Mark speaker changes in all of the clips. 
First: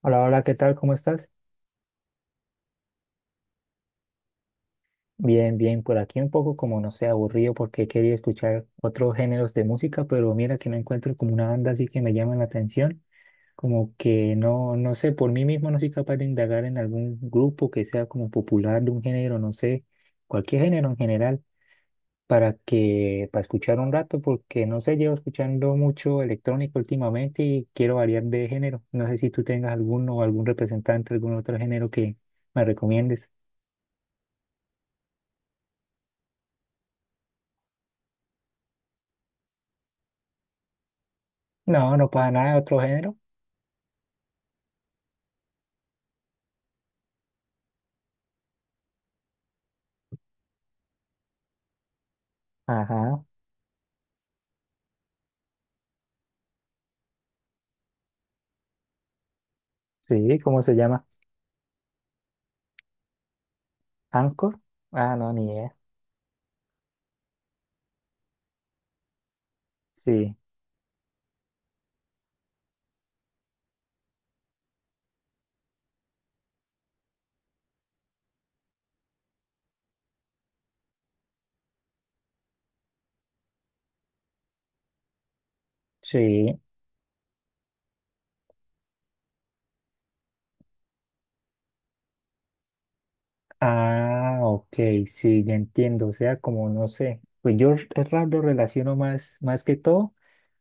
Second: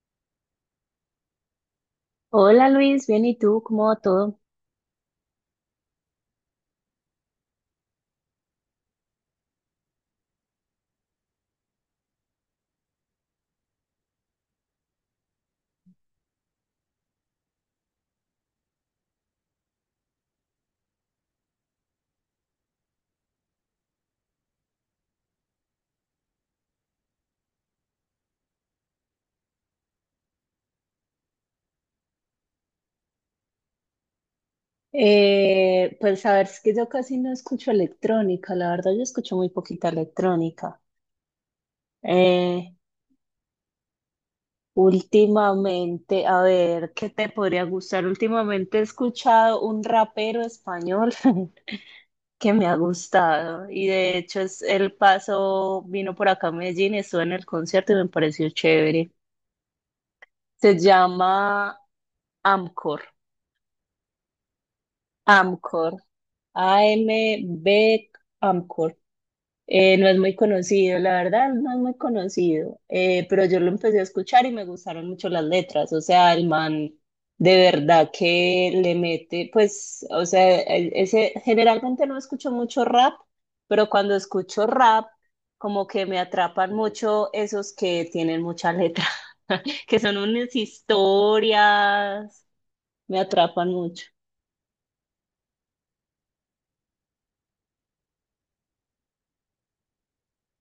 Speaker 1: Hola, hola, ¿qué tal? ¿Cómo estás?
Speaker 2: Hola Luis, bien, ¿y tú? ¿Cómo va todo?
Speaker 1: Bien, bien, por aquí un poco como no sé, aburrido porque quería escuchar otros géneros de música, pero mira que no encuentro como una banda así que me llama la atención, como que no, no sé, por mí mismo no soy capaz de indagar en algún grupo que sea como popular de un género, no sé, cualquier género en general, para que, para escuchar un rato, porque no sé, llevo escuchando mucho electrónico últimamente y quiero variar de género. No sé si tú tengas alguno o algún representante, algún otro género que me recomiendes.
Speaker 2: Pues a ver, es que yo casi no escucho electrónica, la verdad yo escucho muy poquita electrónica.
Speaker 1: No, no para nada,
Speaker 2: Eh,
Speaker 1: otro género.
Speaker 2: últimamente, a ver, ¿qué te podría gustar? Últimamente he escuchado un rapero español que me ha
Speaker 1: Ajá,
Speaker 2: gustado y de hecho es el paso, vino por acá a Medellín, estuve en el concierto y me pareció chévere.
Speaker 1: sí, ¿cómo se
Speaker 2: Se
Speaker 1: llama?
Speaker 2: llama Amcor,
Speaker 1: ¿Anchor? Ah, no, ni idea.
Speaker 2: Amcor, A-M-B Amcor. No es muy
Speaker 1: Sí,
Speaker 2: conocido, la verdad, no es muy conocido, pero yo lo empecé a escuchar y me gustaron mucho las letras, o sea, el man de verdad que le mete, pues, o sea, generalmente no escucho mucho rap, pero cuando escucho rap, como que me
Speaker 1: sí.
Speaker 2: atrapan mucho esos que tienen mucha letra, que son unas historias, me atrapan mucho.
Speaker 1: Ah, ok, sí, ya entiendo. O sea, como no sé. Pues es raro, lo relaciono más, más que todo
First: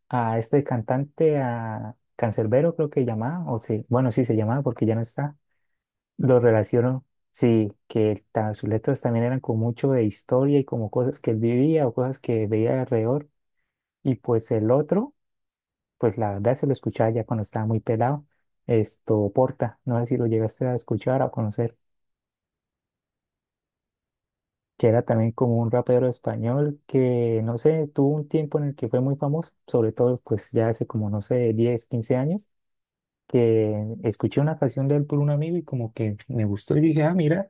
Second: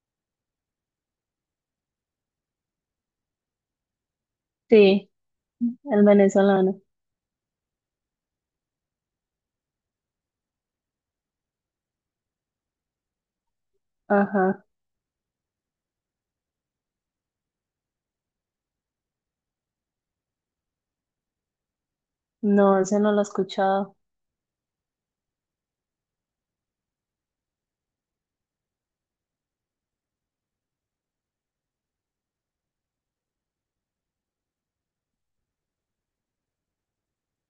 Speaker 1: a este cantante, a Canserbero, creo que llamaba, o sí, bueno, sí se llamaba porque ya no
Speaker 2: Sí,
Speaker 1: está.
Speaker 2: el
Speaker 1: Lo
Speaker 2: venezolano,
Speaker 1: relaciono, sí, sus letras también eran como mucho de historia y como cosas que él vivía o cosas que veía alrededor. Y pues
Speaker 2: ajá,
Speaker 1: el otro, pues la verdad se lo escuchaba ya cuando estaba muy pelado. Esto, Porta, no sé si lo llegaste a escuchar o a conocer,
Speaker 2: no, ese no lo he escuchado.
Speaker 1: que era también como un rapero español que, no sé, tuvo un tiempo en el que fue muy famoso, sobre todo pues ya hace como, no sé, 10 15 años, que escuché una canción de él por un amigo y como que me gustó y dije, ah, mira,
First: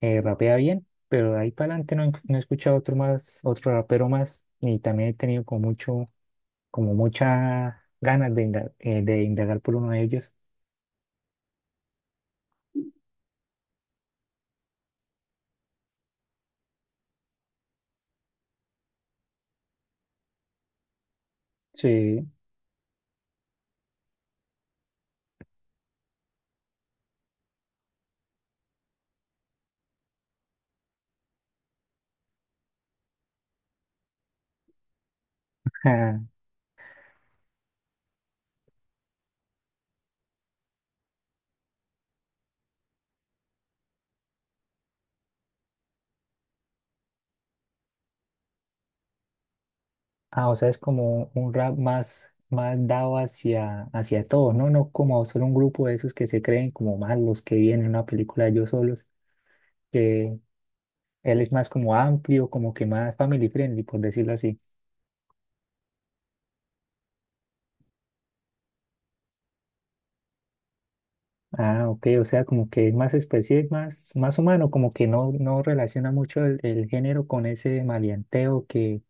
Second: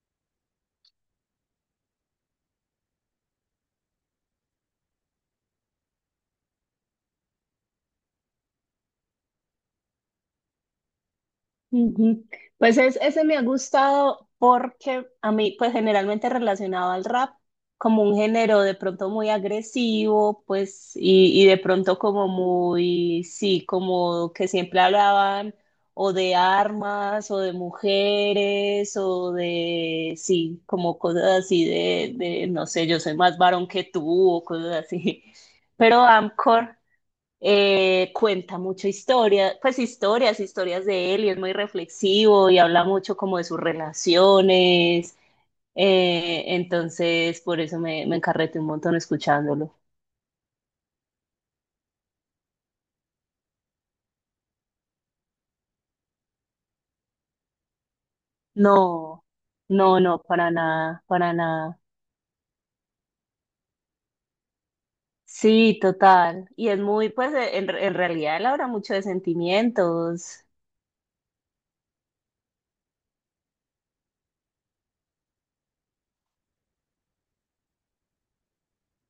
Speaker 1: rapea bien, pero de ahí para adelante no, no he escuchado otro más, otro rapero más, y también he tenido como mucho, como mucha ganas de indagar por uno de ellos.
Speaker 2: Ujú. Pues ese me ha gustado porque a mí, pues generalmente relacionado al rap, como un género de pronto muy agresivo, pues, y de pronto
Speaker 1: Sí.
Speaker 2: como muy, sí, como que siempre hablaban o de armas o de mujeres o de, sí, como cosas así de, no sé, yo soy más varón que tú o cosas así. Pero Amcor cuenta mucha historia, pues historias, historias de él y es muy reflexivo y habla mucho como de sus relaciones. Entonces, por eso me encarreté un montón escuchándolo.
Speaker 1: Ah, o sea, es como un rap más, más dado hacia, hacia todos, ¿no? No como solo un grupo de esos que se creen como malos, que vienen en una película de ellos solos,
Speaker 2: No, no, no,
Speaker 1: que
Speaker 2: para nada, para
Speaker 1: él es más
Speaker 2: nada.
Speaker 1: como amplio, como que más family friendly, por decirlo así.
Speaker 2: Sí, total. Y es muy, pues, en realidad él habla mucho de sentimientos.
Speaker 1: Ah, ok, o sea, como que es más especie, es más, más humano, como que no, no relaciona mucho el género con ese maleanteo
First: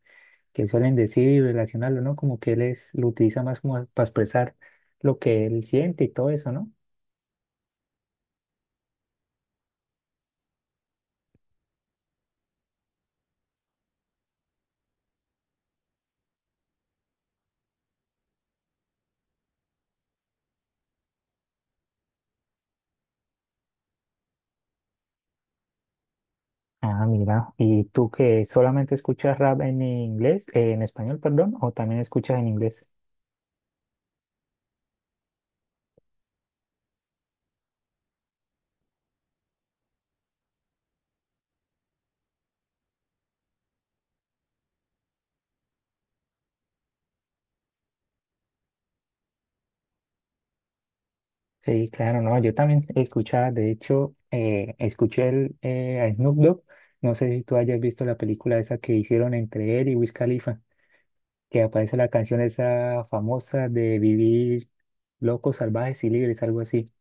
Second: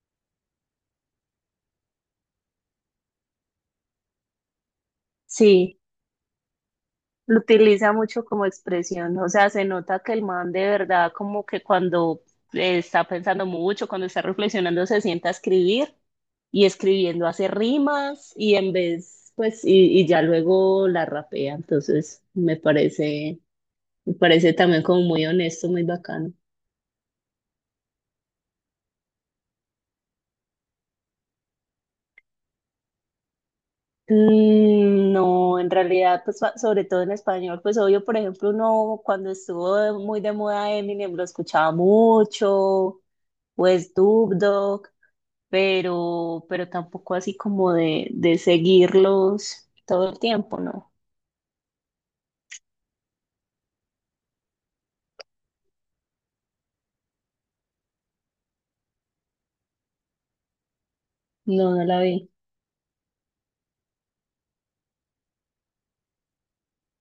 Speaker 1: que suelen decir y relacionarlo, ¿no? Como que él es, lo utiliza más como para expresar lo que él
Speaker 2: Sí.
Speaker 1: siente y todo eso, ¿no?
Speaker 2: Lo utiliza mucho como expresión, o sea, se nota que el man de verdad como que cuando está pensando mucho, cuando está reflexionando, se sienta a escribir y escribiendo hace rimas y en vez, pues, y ya luego la rapea, entonces me parece también como muy honesto, muy bacano.
Speaker 1: Ah, mira, ¿y tú que solamente escuchas rap en inglés, en español, perdón, o también escuchas en inglés?
Speaker 2: Mm, no, en realidad, pues sobre todo en español, pues obvio, por ejemplo, uno cuando estuvo muy de moda Eminem lo escuchaba mucho, pues Dubdo pero tampoco así como de seguirlos todo el tiempo, no,
Speaker 1: Sí, claro, no, yo también escuchaba, de hecho, escuché a Snoop Dogg, no sé si tú hayas visto la película esa que hicieron entre él y Wiz Khalifa, que
Speaker 2: no, no
Speaker 1: aparece
Speaker 2: la
Speaker 1: la
Speaker 2: vi.
Speaker 1: canción esa famosa de vivir locos, salvajes y libres, algo así,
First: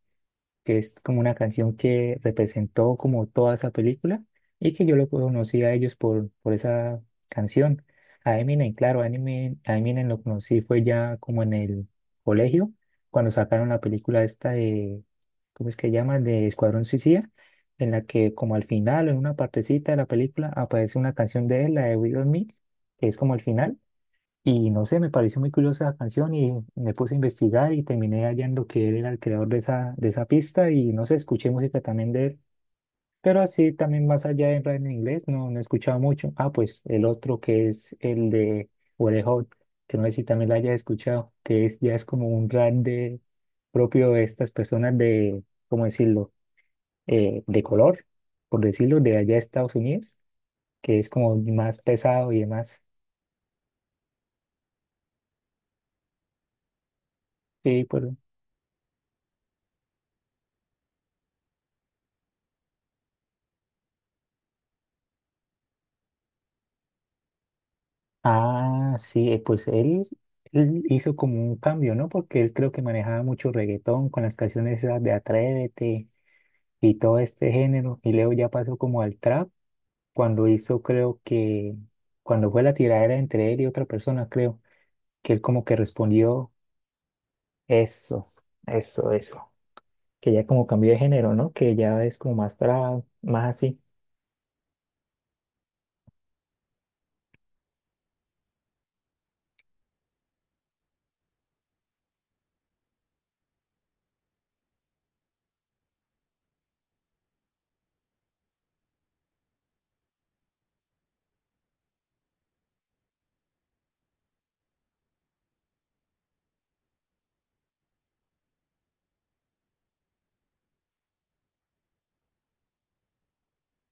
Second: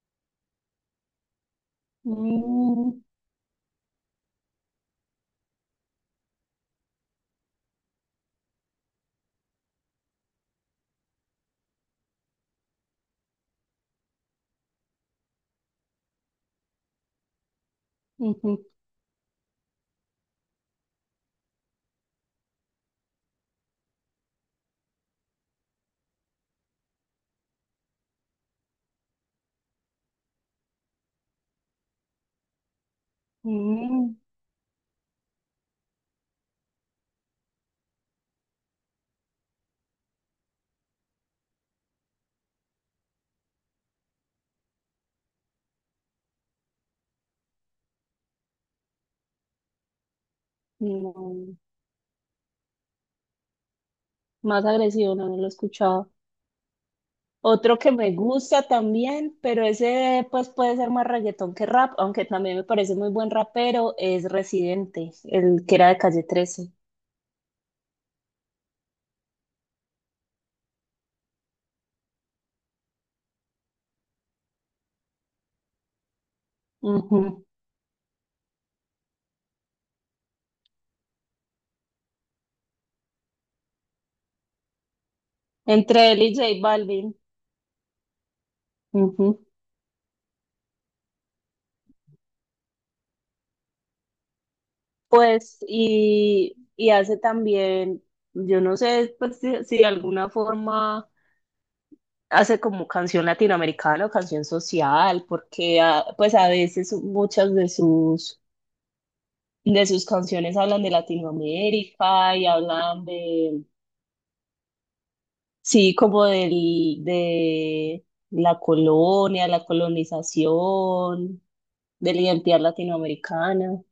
Speaker 1: que es como una canción que representó
Speaker 2: Mm,
Speaker 1: como toda esa película y que yo lo conocí a ellos por esa canción. A Eminem, claro, a Eminem lo conocí fue ya como en el colegio, cuando sacaron la película esta de, ¿cómo es que llama? De Escuadrón Suicida, en la que como al
Speaker 2: ujú,
Speaker 1: final, en una partecita de la película, aparece una canción de él, la de We On Me, que es como al final. Y no sé, me pareció muy curiosa la canción y me puse a investigar y terminé hallando que él era el creador de esa pista y no sé, escuché música también de él, pero así también
Speaker 2: mm,
Speaker 1: más allá de rap en inglés no, no he escuchado mucho. Ah, pues el otro que es el de Wally Hot, que no sé si también la haya escuchado, que es, ya es como un rap de, propio de estas personas de, ¿cómo decirlo? De color, por decirlo, de allá de Estados Unidos, que es como
Speaker 2: no.
Speaker 1: más pesado y demás.
Speaker 2: Más agresivo, no, no lo he escuchado. Otro
Speaker 1: Sí,
Speaker 2: que
Speaker 1: pues,
Speaker 2: me gusta también, pero ese pues puede ser más reggaetón que rap, aunque también me parece muy buen rapero, es Residente, el que era de Calle 13.
Speaker 1: ah, sí, pues él hizo como un cambio, ¿no? Porque él creo que manejaba mucho reggaetón con las canciones esas de Atrévete y todo
Speaker 2: Ujú.
Speaker 1: este género. Y luego ya pasó como al trap cuando hizo, creo que, cuando fue la tiradera entre él y otra persona, creo, que él como que
Speaker 2: Entre él y J
Speaker 1: respondió
Speaker 2: Balvin.
Speaker 1: eso, eso,
Speaker 2: Ujú.
Speaker 1: eso. Que ya como cambió de género, ¿no? Que ya es como más trap, más así.
Speaker 2: Pues, y hace también, yo no sé, pues si de alguna forma hace como canción latinoamericana o canción social, porque pues a veces muchas de sus canciones hablan de Latinoamérica y hablan de, sí, como del, de la colonia, la colonización, de la identidad latinoamericana.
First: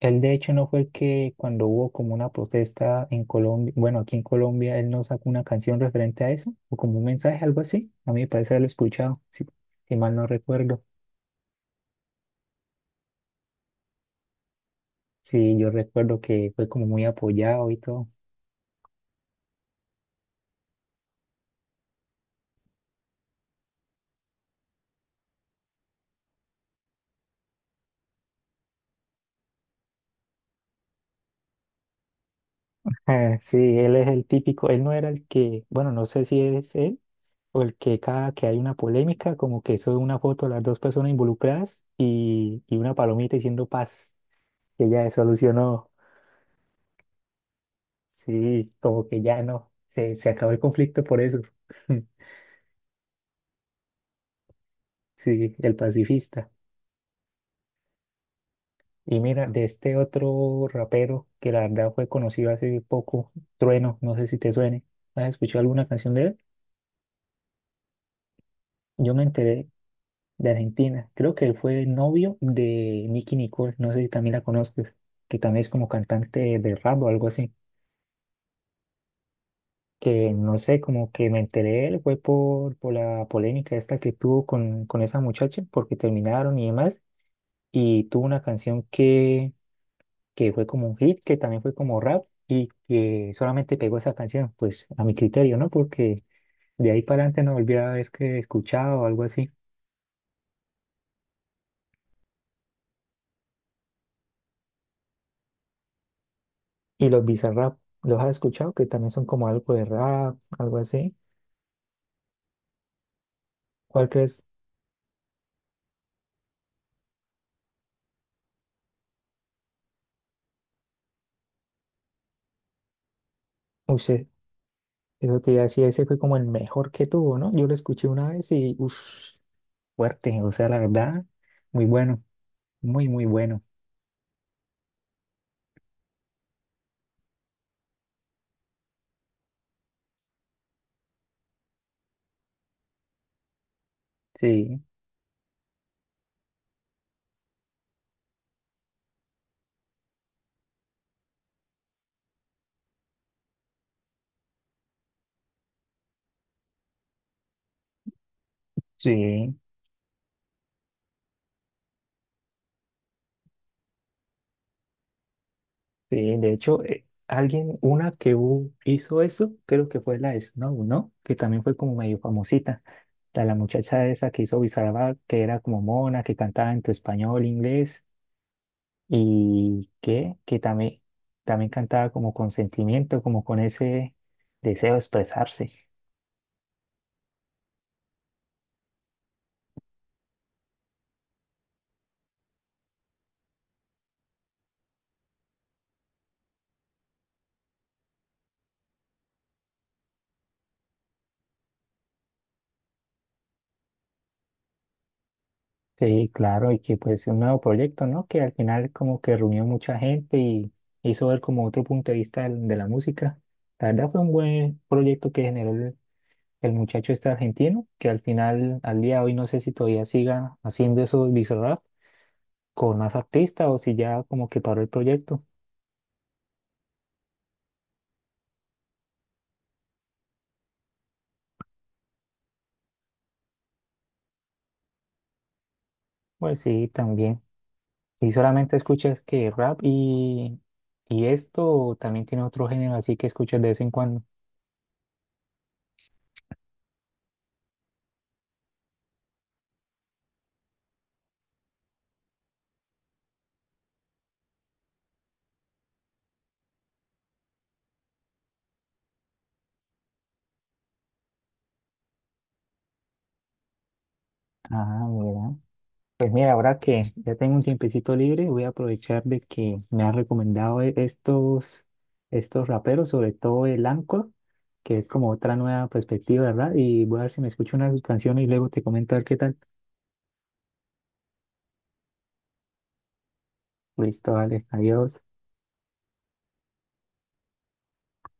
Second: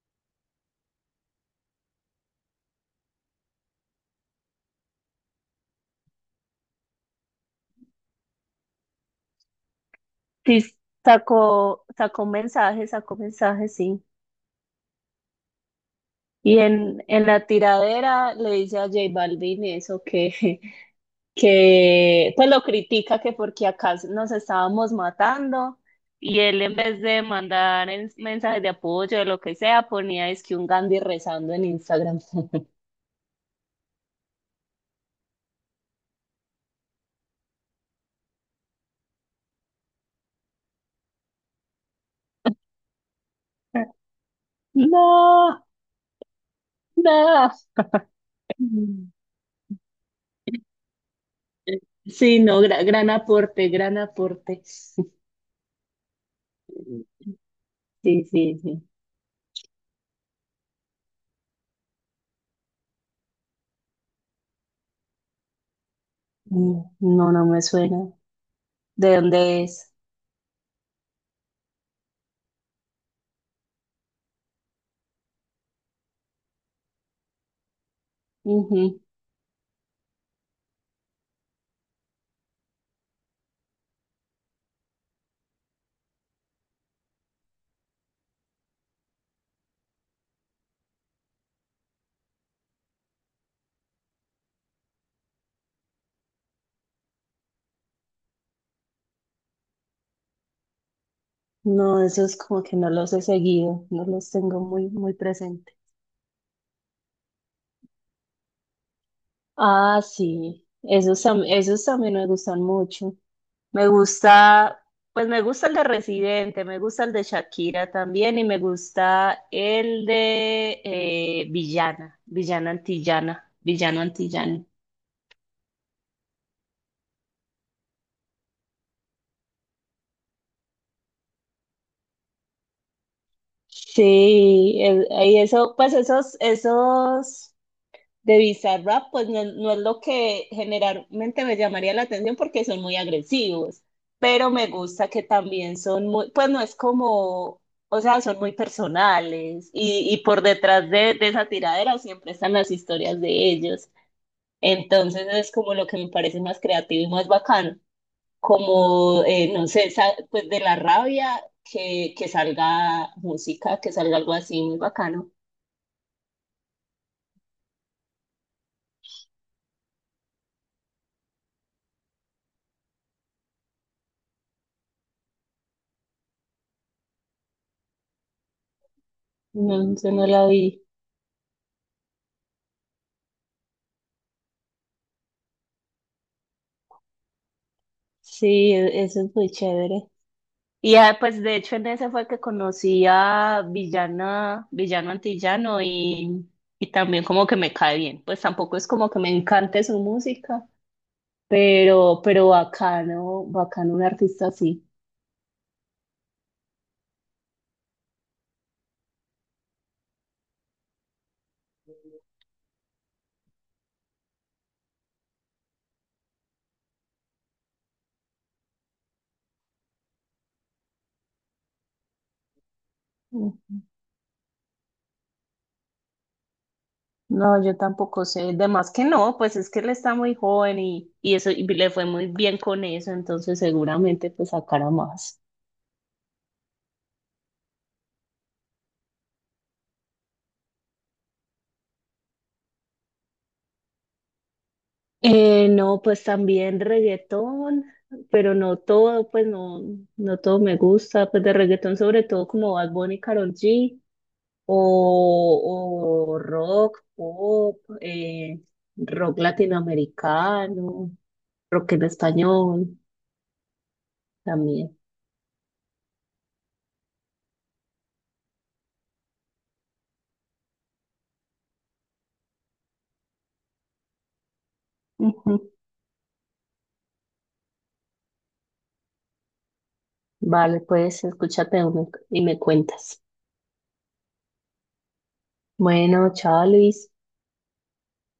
Speaker 1: Él de hecho no fue el que cuando hubo como una protesta en Colombia, bueno, aquí en Colombia, él no sacó una canción referente a eso, o como un mensaje, algo así. A mí me parece haberlo escuchado, si, si mal no
Speaker 2: Sí,
Speaker 1: recuerdo.
Speaker 2: sacó mensajes, sacó mensajes, sí.
Speaker 1: Sí, yo recuerdo que
Speaker 2: Y
Speaker 1: fue como muy
Speaker 2: en la
Speaker 1: apoyado y todo.
Speaker 2: tiradera le dice a J Balvin eso que, que pues lo critica que porque acá nos estábamos matando y él en vez de mandar mensajes de apoyo o lo que sea, ponía es que un Gandhi rezando en Instagram.
Speaker 1: Ah, sí, él es el típico, él no era el que, bueno, no sé si es él o el que cada que hay una polémica, como que sube una foto de las dos personas involucradas y una palomita diciendo paz, que ya se
Speaker 2: No,
Speaker 1: solucionó.
Speaker 2: no.
Speaker 1: Sí, como que ya no, se acabó el conflicto por eso.
Speaker 2: Sí, no, gran aporte, gran aporte.
Speaker 1: Sí, el pacifista.
Speaker 2: Sí, sí, sí.
Speaker 1: Y mira, de este otro rapero que la verdad fue conocido hace poco, Trueno, no sé si te suene. ¿Has escuchado alguna canción de él?
Speaker 2: Mm, no, no me suena.
Speaker 1: Yo
Speaker 2: ¿De
Speaker 1: me
Speaker 2: dónde
Speaker 1: enteré
Speaker 2: es?
Speaker 1: de Argentina. Creo que él fue novio de Nicki Nicole, no sé si también la conozcas, que también es como cantante de rap o algo así. Que no sé, como que me enteré de él fue por la polémica esta que tuvo con esa muchacha, porque terminaron y demás, y tuvo una canción que fue como un hit, que también fue como rap y que solamente pegó esa canción, pues a mi criterio, ¿no? Porque de ahí para adelante no volví a ver que escuchaba o algo así.
Speaker 2: No, esos como que no los he seguido, no los tengo muy, muy presente.
Speaker 1: Y los Bizarrap, ¿los has escuchado? Que también son como algo de
Speaker 2: Ah,
Speaker 1: rap,
Speaker 2: sí,
Speaker 1: algo así.
Speaker 2: esos, esos también me gustan mucho. Me
Speaker 1: ¿Cuál crees?
Speaker 2: gusta, pues me gusta el de Residente, me gusta el de Shakira también y me gusta el de Villana, Villana Antillana, Villano
Speaker 1: Usted,
Speaker 2: Antillano.
Speaker 1: eso te iba a decir, ese fue como el mejor que tuvo, ¿no? Yo lo escuché una vez y, uff, fuerte, o sea, la verdad, muy bueno, muy, muy bueno.
Speaker 2: Sí, y eso, pues esos, esos. De Bizarrap, pues no, no es lo que generalmente me llamaría la atención porque son muy agresivos, pero me
Speaker 1: Sí,
Speaker 2: gusta que también son muy, pues no es como, o sea, son muy personales y por detrás de esa tiradera siempre están las historias de ellos. Entonces es como lo que me parece más creativo y más bacano, como,
Speaker 1: sí.
Speaker 2: no sé, pues de la rabia que salga música, que salga algo así muy bacano.
Speaker 1: Sí, de hecho, alguien, una hizo eso, creo que fue la Snow, ¿no? Que también fue como medio famosita. La muchacha esa que hizo Bizarrap, que era como mona, que cantaba entre español, e inglés,
Speaker 2: No, yo no la
Speaker 1: que
Speaker 2: vi.
Speaker 1: también, también cantaba como con sentimiento, como con ese deseo de expresarse.
Speaker 2: Sí, eso es muy chévere. Y pues de hecho en ese fue que conocí a Villana, Villano Antillano y también como que me cae bien. Pues tampoco es como que me encante su música, pero bacano, bacano un artista así.
Speaker 1: Sí, claro, y que pues un nuevo proyecto, ¿no? Que al final como que reunió mucha gente y hizo ver como otro punto de vista de la música. La verdad fue un buen proyecto que generó el muchacho este argentino, que al final, al día de hoy, no sé si todavía siga haciendo esos visorrap con más artistas
Speaker 2: Mm.
Speaker 1: o si ya como que paró el proyecto.
Speaker 2: No, yo tampoco sé. De más que no, pues es que él está muy joven y eso y le fue muy bien con eso, entonces seguramente pues sacará más.
Speaker 1: Pues sí, también. Y solamente escuchas que rap y esto, o también tiene otro género así que escuchas de vez en cuando.
Speaker 2: No, pues también reggaetón, pero no todo, pues no, no todo me gusta, pues de reggaetón sobre todo como Bad Bunny y Karol G, o, o rock, pop, rock latinoamericano, rock en español también.
Speaker 1: Ah, mira. Pues mira, ahora que ya tengo un tiempecito libre, voy a aprovechar de que me han recomendado estos, estos raperos, sobre todo el Anchor, que es como
Speaker 2: Ujú.
Speaker 1: otra nueva perspectiva, ¿verdad? Y voy a ver si me escucho una de sus canciones y luego te comento a ver qué tal.
Speaker 2: Vale, pues escúchate uno y me cuentas.
Speaker 1: Listo, vale, adiós.
Speaker 2: Bueno, chao Luis.